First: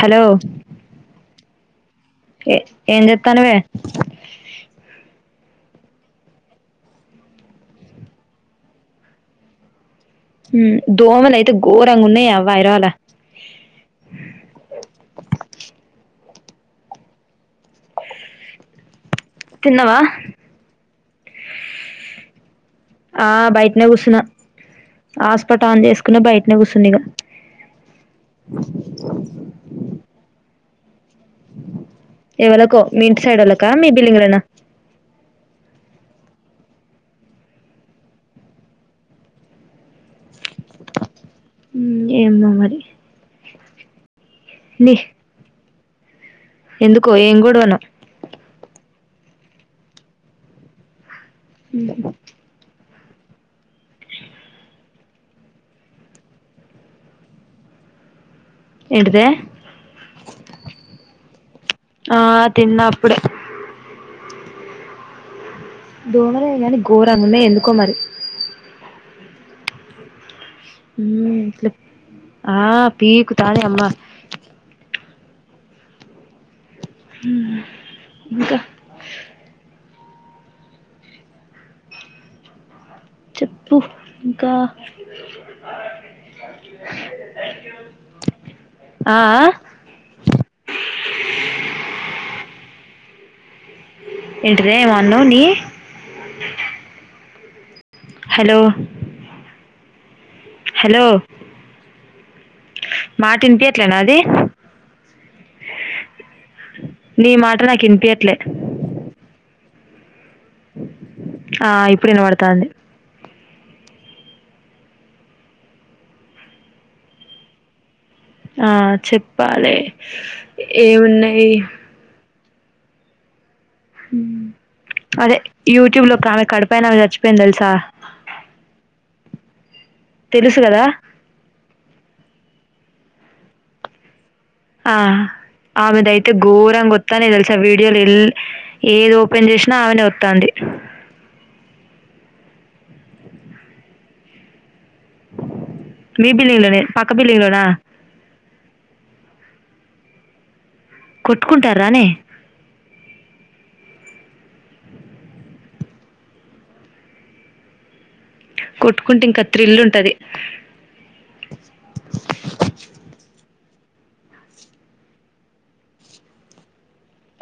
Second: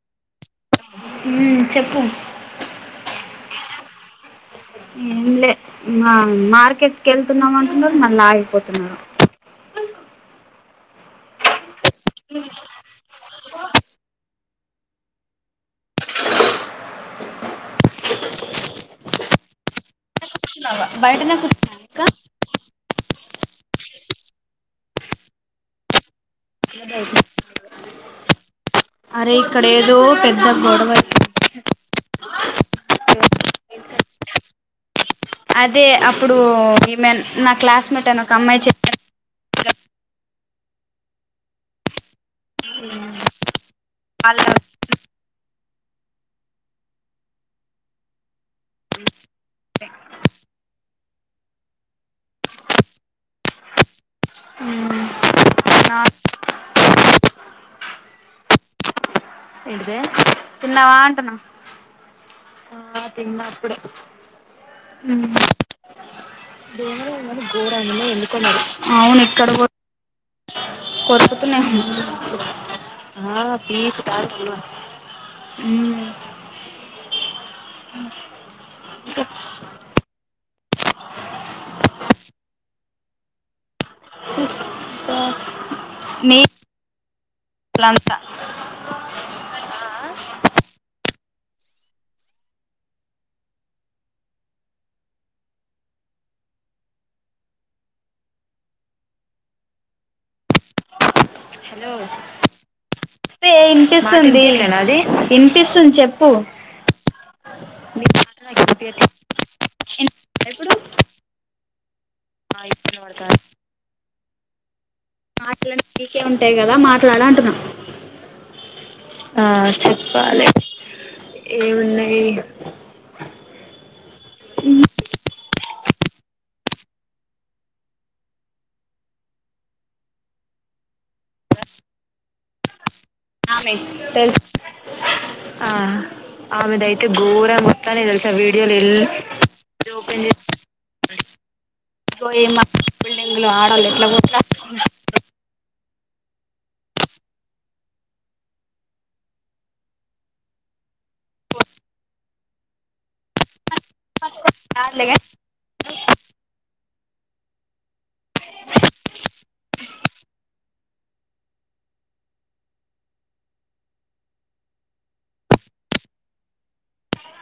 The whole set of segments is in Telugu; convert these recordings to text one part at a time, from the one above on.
హలో హ్ చెప్పు ఏ ఏం చెత్తనవే ఏం లే మార్కెట్ కి వెళ్తున్నాం అంటున్నారు మళ్ళీ ఆగిపోతున్నారు ఉ దోమలయితే గోరంగా ఉన్నాయి అవ్వ హైద్రాబాద్ లొ తిన్నవా బయటనే కూర్చున్నవ అక్క ఆ బయటనే కూర్చున్నా హాట్స్పాట్ ఆన్ చేసు కున్న బయట నే కూర్చున్న ఇక ఇంకా అరే ఇక్కడ ఏదో పెద్ద గోడవ ఎవలకో మీ ఇంటి సైడ్ వోళ్ళకా మీ బిల్డింగ్ లొనా అదే అప్పుడు ఈమె నా క్లాస్మేట్ అని ఒక అమ్మాయి చెప్పాను ఉ ఏమో మరి అలా ని ఎందుకో ఏం గొడవనో హ్ నా ఏంటిదే ఎంటిదే తిన్నావా అంటున్నా ఆ తిన్న ఆ అప్పుడే తిన్నా అప్పుడే హ్ దోమలే గాని దోమలు ఘోరంగా ఉన్నవి ఉన్నాయి ఎందుకో ఘోరంగా మరి ఉన్నాయి ఎందుకో మరి అవునే తడుగు మ్మ్ ఇట్ల కొరకుతున్నాయి ఆ అ పీకుతాంది అమ్మ పీకుతానై ఊ ఇంకా చెప్ ప్పు ఇంకా నీ అంతా ఆ ఆ ఏంటిదే ఏమో అన్నావ్ నీ హలో హలో హలో మాట చెప్పే వినిపియట్లే నాది ఇనిపిస్తుంది ఇనిపిస్తుంది చెప్పు నీ మాట నాకు నీ వినిపియట్లే మాట నాకు ఇనిపియ్యట్లే ఇను ఎప్పుడు ఆ ఇప్పుడు ఆ వినబడుతాంది ఇప్పుడు వినబడతాంది మాటలన్ని నీకే ఉంటాయి కదా మాట్లాడు అంటున్నా ఆ ఆ చెప్పాలే చెప్పాలి ఏమున్నాయి ఏమున్నాయి అదే యూట్యూబ్ లో ఆమె కడ పైన చచ్చిపోయింది తెలుసా తెలుసు కదా ఆమె తెలుసు ఆ ఆ ఆమె దయితే ఘోరంగా ఆమెదయితే వత్తానే తెలుసా ఘోరం వస్తానే వీడియోలు ల్ తెలుసా వీడియోలు ఎల్ ఏది ఓపెన్ చేసినా ఆమెనే వత్తాంది య మా బిల్డింగ్లు ఆడాల ఎట్లా కొట్లాడుతు మీ బిల్డింగ్ లోనే పక్క బిల్డింగ్ లోనా కొట్టుకుంటారానే [unintelligible] కొట్టుకుంటే ఇంకా థ్రిల్ ఉంటది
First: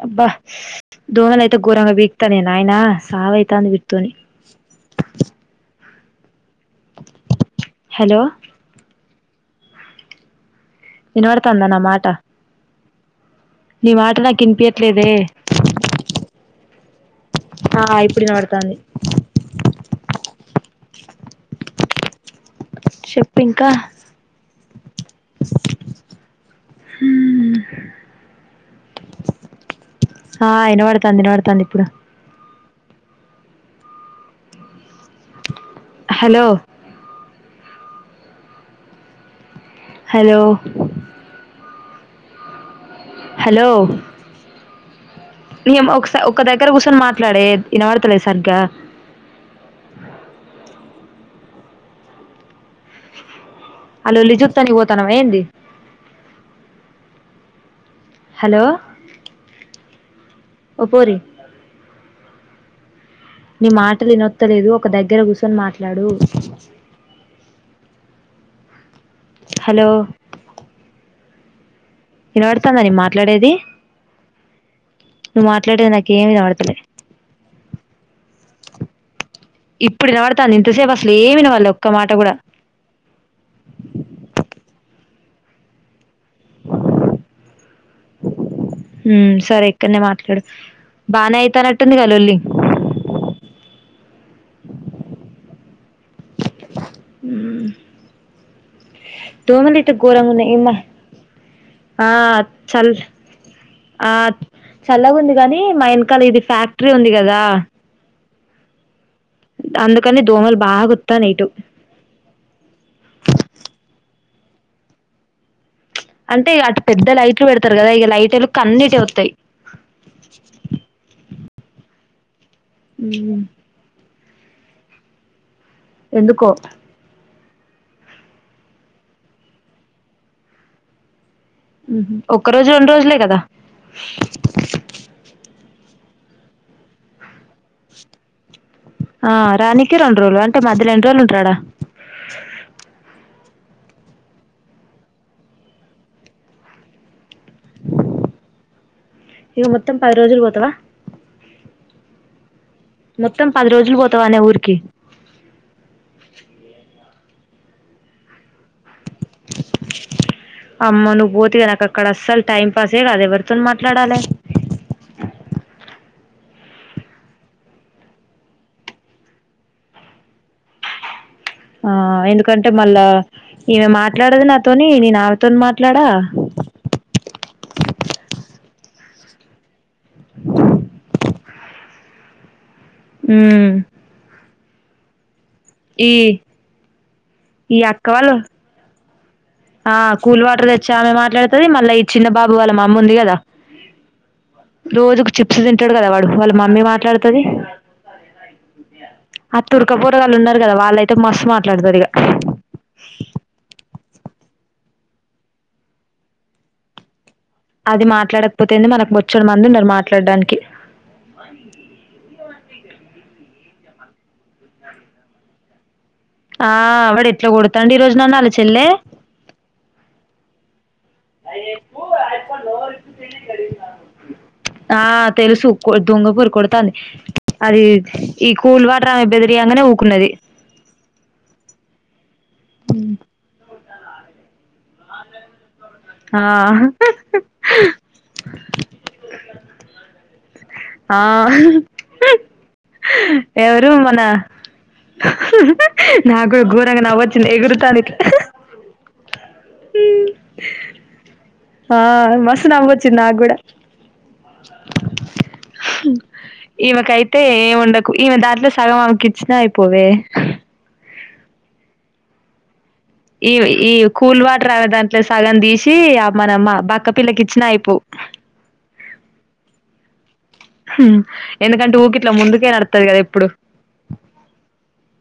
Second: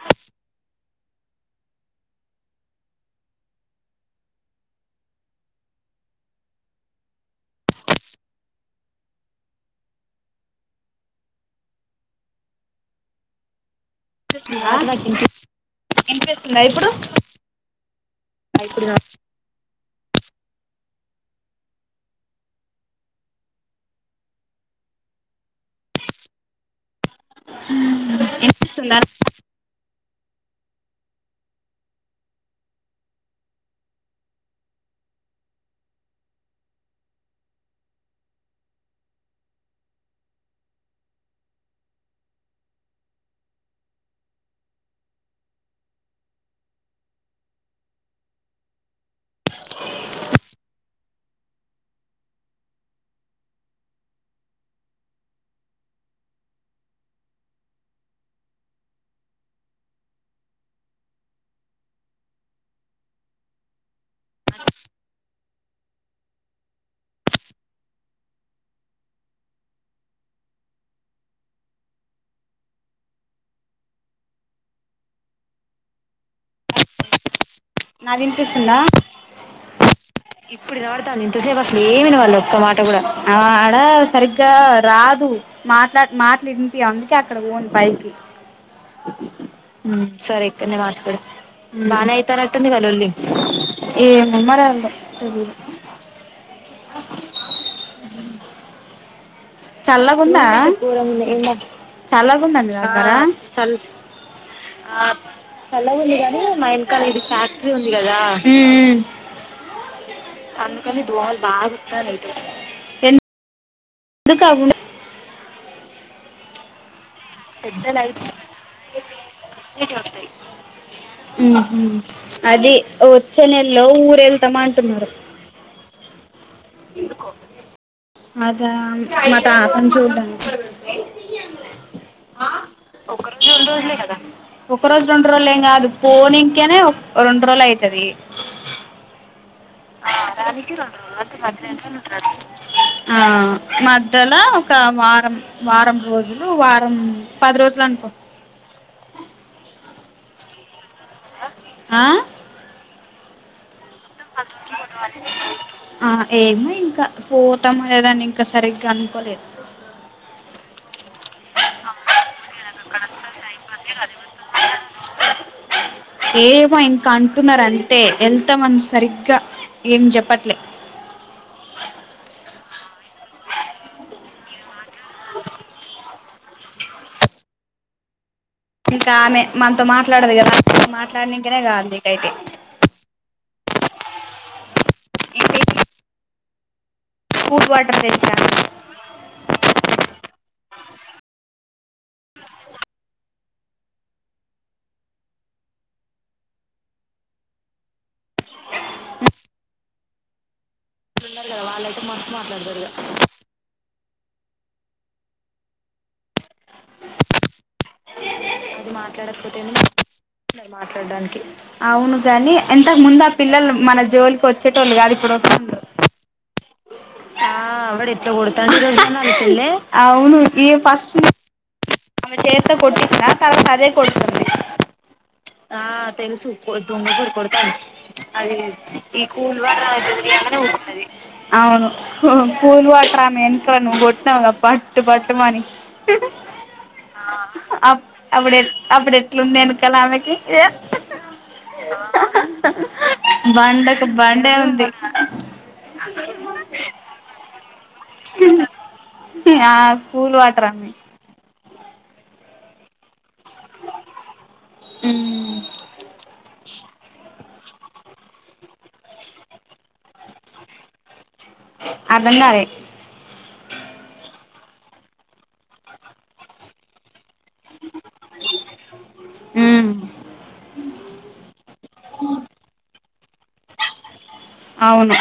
అబ్బా దోనలు అయితే ఘోరంగా వీకుతాన్నాయి నాయన సావయితాంది వితోని హలో వినవాడతందా నా మాట నీ మాట నాకు మాటలకు వినిపియట్లేదే ఇనిపిస్తుందా ఇప్పుడు ఆ ఇప్పుడు వినబడుతాంది చెప్పు ఇంకా ఉ వినిపిస్తుందా ఆ వినపడుతాంది వినబడుతంది ఇప్పుడు హలో హలో హలో నీయమ్మ ఒక సా ఒక దగ్గర కూర్చొని మాట్లాడే వినబడతలే సరిగ్గా ఆ లోల్లి జూత్తనికి పోతనవ ఏంది హలో ఓ పోరి నీ మాటలు ఇనొత్తలేదు ఒక దగ్గర కూర్చొని మాట్లాడు హలో ఇనబడతాందా నీ మాట్లాడేది నువ్వు మాట్లాడేది నాకేమి ఇనబడతలే నాది విన్పిస్తుందా ఇప్పుడు వినబడుతాంది ఇంతసేపు అసలు ఏం వినబడలే ఒక్క మాట కూడా ఆడ సరిగ్గా రా దు మాట్లా మాటలు ఇన్పియవ్ అందుకే అక్కడ పోన్ పైకి హ్మ్ సరే ఇక్కడనే మాట్లాడు బానే అయితానట్టుందిగా బాగనే లొల్లి అవుతానట్టుంది గా లొల్లి ఏ ముమ్మ [unintelligible] తెల్దు హ్మ్ చల్లగుందా ఉన్నాయి ఏమ్మా ఆ చల్లగుందా మీ చల్ దగ్గరా ఆ చల్లగా ఉంది గాని మా వెనకాల ఇది ఫ్యాక్టరీ ఉంది కదా హ్మ్మ్ అందుకని దోమలు బాగా అందుకని వత్తాన్నాయి దోమలు ఇటు బాగ వొత్తన్నాయ్ ఇటు ఎందుకాగ అంటే అటు పెద్దలుయి హ్మ్ హు అది వచ్చనెల్లో ఊరెల్ తమాంటున్నారు ఎందుకో అదా మా తాతను చూడ్డానికి హ్మ్ హు ఒక్క రోజు రెండు రోజులే ఒక కదా రోజు రెండు రోజులే పోని ఇంకేనే రెండు రోజులు అయితది ఆ రానీకి రెండు రోజులు అంటే మధ్యలో ఎన్ని రోజులు ఉంటారు ఆడ ఆ మధ్యలో ఒక వారం వారం రోజులు వారం పది రోజులు అనుకో ఇక మొత్తం పది రోజులు పోతవా ఆ మొత్తం పది రోజు ఆ ఏమో ఇంకా పోతం అనే దనింకా సరిగ్గ అనుకోలే అమ్మ నువ్వు పోతే ఇగ నాక అక్కడ అస్సలు టైం నాకు పాస్ అక్కడ అయ్యి అది అస్సలు టైం ఎవరితోన పాసే కాదు మాట్లాడాలే ఎవరితో ఏమో ఇంకా అంటున్నారంతే వెళ్తామని సరిగ్గా ఏం జొప్పట్లే ఆ ఎందుకంటే మళ్ళా ఈమె మాట్లాడదు నాతోని నీ నామెతోని మాట్లాడా ఇంకా ఆమె మ మాట్లాడదు గదా మాట్లా గాంధీకైతే ఉమ్ [inaudible] ఈ ఈ వాటర్ అక్క తెచ్చా వాళ్ళు ఆ కూల్ వాటర్ తెచ్చే ఆమె మాట్లాడుతది, మళ్ళా ఈ చిన్న బాబు వాళ్ళ మమ్మ ఉంది గదా రోజుకు చిప్స్ తింటడు గదా, వాడు వాళ్ళ మమ్మీ మాట్లాడుతది. ఆ తుర్కబో వాళ్ళున గదా వాళ్ళైతే మస్తు ఉన్నారు కదా వాళ్ళైతే మాట్లాడతారిగ మస్తు మాట్లాడతారు ఇగ అది మాట్లాడకపోతేంది మనకు బొచ్చడు మంది ఉన్నారు మాట్లాడడానికి అవును గాని అంతకు ముందు ఆ పిల్లలు మన జోలికొచ్చేటోళ్ళు గాదు ఇప్పుడు వొస్తున్రు ఆవిడ్ అవును ఈ ఫస్ట్ ఆమె చేత్తో కొట్టిందా కల కదే కొడుతుంది ఆ తెలుసు కొ దొంగ పోరి కొడతాంది అది ఈ కూల్ వాటర్ ఆమె బెదిరియంగానే ఊకున్నది అవును కూల్ వాటర్ ఆమెన్క నుగొ పట్టు పట్టు మని ఆ అప్ అప్పుడెప్ అప్పుడెట్లుంది ఎనకాల ఆమెకి ఆ ఎవరు బండకు మన బండే ఉంది నాకు ఘోరంగా నవ్వొచ్చింది ఎగురు ఆ కూల్ వాటరామె ఆ మస్తు నవ్వొచ్చింది నాగూడా ఈమకై తే ఏముండకు ఈమె దాంట్లో సగమామె కిచ్చినా పోవే అదన్నారే ఈ ఈ కూల్ వాటర్ దాంట్లో సగం దీసి మనమ్ బక్క పిల్లకిిచ్చన అయిపో మ్మ్ ఎందుకంటే ఊకిట్లా ముందుకే నడుత్తది గదా ప్పుడు అవును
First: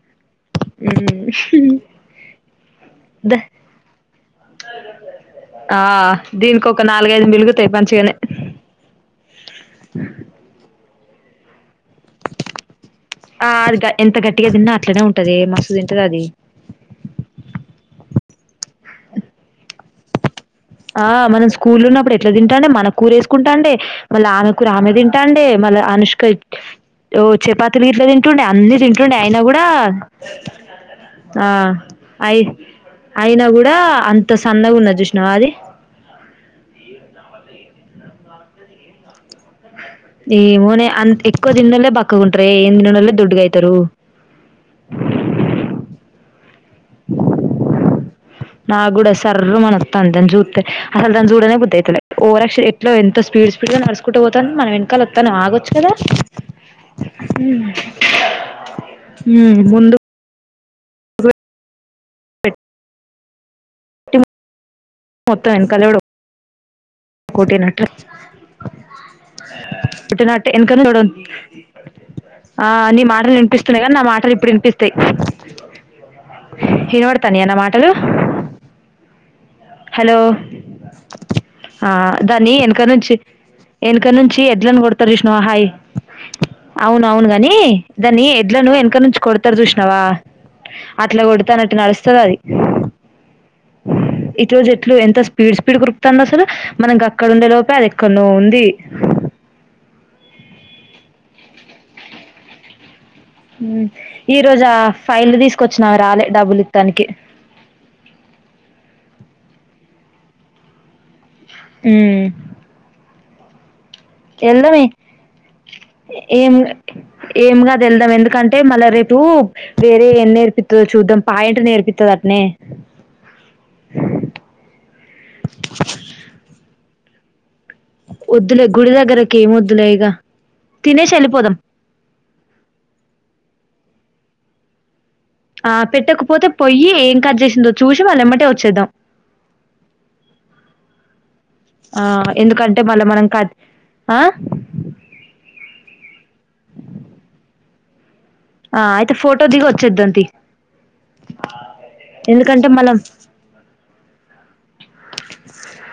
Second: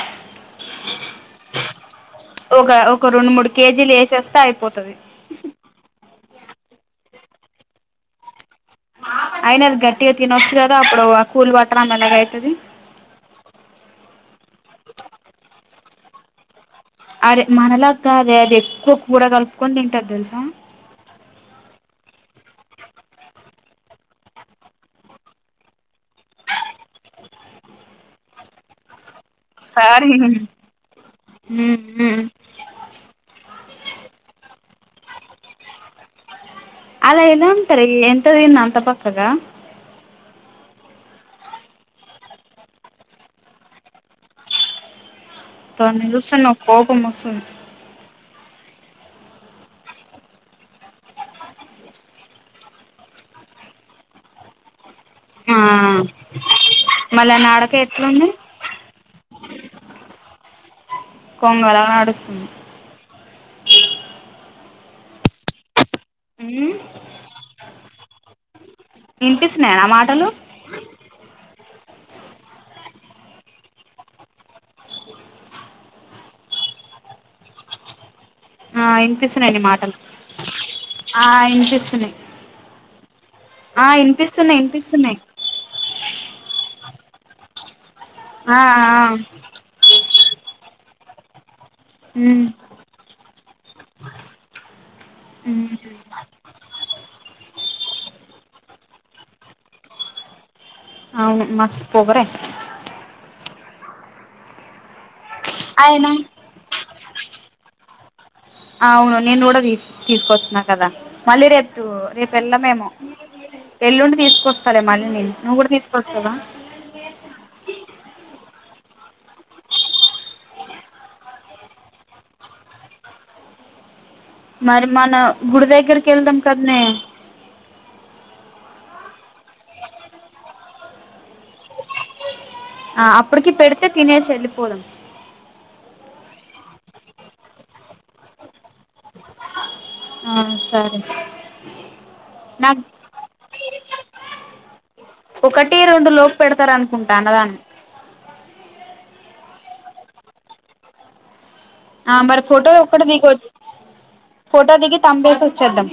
హ్మ్ ఒక ఒక రొండు ద మూడు కేజీలు ఏసెస్ ఆ దీనికొక లేదు మిలుగుతాయి బంచిగనే అయినా అది గట్టిగా తినొచ్చు కదా అప్పుడు లోవ కూల్ వాటర్ ఆమెను గైతది ఆ అది ఎంత గట్టిగా తిన్నా అట్లనే ఉంటదే మస్తు తింటది అది అరే మనలా కాదే అది ఎక్కువ కూర కలుపుకొని తింటాది తెలుసా ఆ మనం స్కూల్ ఉన్నప్పుడు ఎట్ల తింటాండే మన కూర వేసుకుంటాండే ఏ మళ్ళీ ఆమె కూర ఆమె తింటాండే మల్ల అనుష్క ఓ చపాతీలు ఇట్లా తింటుండే అన్ని తింటుండే అయినా కూడా సారీ ఆ మ్మ్ మ్మ్ అయి అయినా కూడా అంత సన్నగ ఉన్నది చూసినావా అది అలా ఎలా ఉంటారు ఎ ఎంత తిన్న బక్ కదా ఏమో నే అంత ఎక్కువ తిన్నొల్లే బక్కగా ఉంటారే ఏమి తిన్నొల్లే దొడ్డుగా అయితారు దాని చూస్తే నాకు కోపం వస్తుంది నాకు కూడా సర్రు మనీ వస్తాంది దాన్ని చూస్తే అస్సలు దాన్ని చూడనే బుద్ధి అయితలే ఓవరాక్షన్ ఎట్ల ఎంత స్పీడ్ స్పీడ్ గా నడుచుకుంట పోతాంది మన వెనకాల ఓ తను ఆ ఆగొచ్చు కదా మళ్ళా నడక ఎట్లుంది యూ ముందు కొంగలా నడుస్ కొట్టి మొత్తం ఎనక చూడు ఉ కోటి నట్లు వినిపిస్తున్నాయా నా మాటలు పెట్టినట్టు ఎనకనే చూడు ఆ నీ మాట రే వినిపిస్తున్నాయి కానీ నా మాటలు ఇప్పుడు వినిపిస్తాయి వినపడతన్నాయా నా మాటలు ఆ ఇన్ పీస్ హలో వినిపిస్తున్నాయి ఆ ఎనక నుంచి వినిపిస్తున్నాయి ఎడ్లను కొడతారు వినిపిస్తున్నాయి చూసినావా హై అవును అవును గాని దాన్ని ఆ ఎడ్లను ఎనక ఆ నుంచి కొడతారు చూసినావా అట్లా కోడ్ తను అట్ల నడుస్తది అది మ్మ్ ఈరోజు ఏట్లో ఎంత స్పీడ్ మ్మ్ స్పీడ్ ఉరుకుతాంది అసలు మనకి అక్కడ ఉండే లోపే అది ఎక్కడ నో ఉంది అవును మస్త్ పొగరే ఉ ఈరోజా ఫైల్లు తీసుకొచ్చినా అయినా రాలే డబ్బులు ఇత్తానికి అవును నేను కూడా తీస్ తీసుకొచ్చిన కదా మళ్లీ రేపు రేపు ఎల్లమేమో ఎళ్దాం ఏ నువ్వు కూడా తీసుకొస్తావా ఏం ఏం కాదు వెళ్దాం ఎందుకన్ అంటే మళ్ళా రేపు వేరే ఏమి నేర్పిస్తాదో చూద్దాం పాయింట్ నేర్పిస్తా దంటనే మరి మన గుడి దగ్గరికి వెళ్దాం కద నే వద్దులే గుడి దగ్గరకి ఏమి వద్దులే ఇక తినేసి వెళ్లిపోదాం ఆ అప్పుడుకి పెడుతే తినేసి ఏల్లిపోదాం ఆ పెట్టకపోతే పొయ్యి ఏం కట్ చేసిందో చూసి వాళ్ళ ఎమ్మటే వచ్చేద్దాం ఆ సరే ఆ ఎందుకంటే నాక్ మళ్ళ మనం కట్ ఆ ఒకటి రెండు లోపు పెడతారు అనుకుంటా అన్నదానం ఆ అయితే ఫోటో దిగి వచ్చేద్దాం తి ఆ మరి ఫోటో ఒక్కటి దిగొ ఫోటో దిగి తంబేసి వచ్చేద్దాం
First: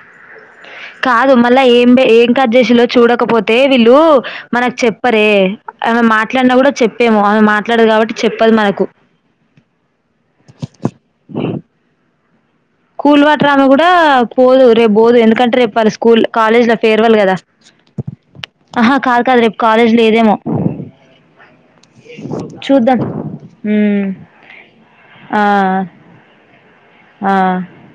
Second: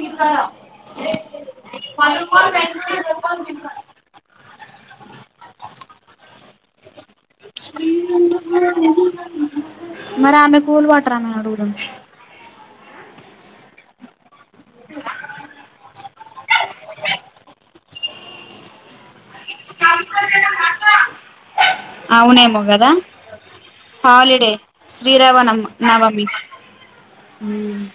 కాదు మళ్ళ ఏం ఏం కట్ చేసి ల్లో చూడకపోతే వీళ్ళు మనకు చెప్పరే ఆమె మాట్లాడిన కూడా చెప్పేము ఆమె మాట్లాడదు కాబట్టి చెప్పదు మనకు మరి ఆమె కూల్ వాటర్ ఆమెని అడుగుదాం కూల్ వాటర్ ఆమె కూడా పోదు రేపు పోదు ఎందుకంటే రేపు వాళ్ళ స్కూల్ కాలేజ్ లో ఫేర్వల్ కదా ఆహా కాదు కాదు రేప్ అవునేమో గదా చూద్దాం ఉమ్. హాలిడే శ్రీరామ ఆ నమ్ నవమి ఆ ఉమ్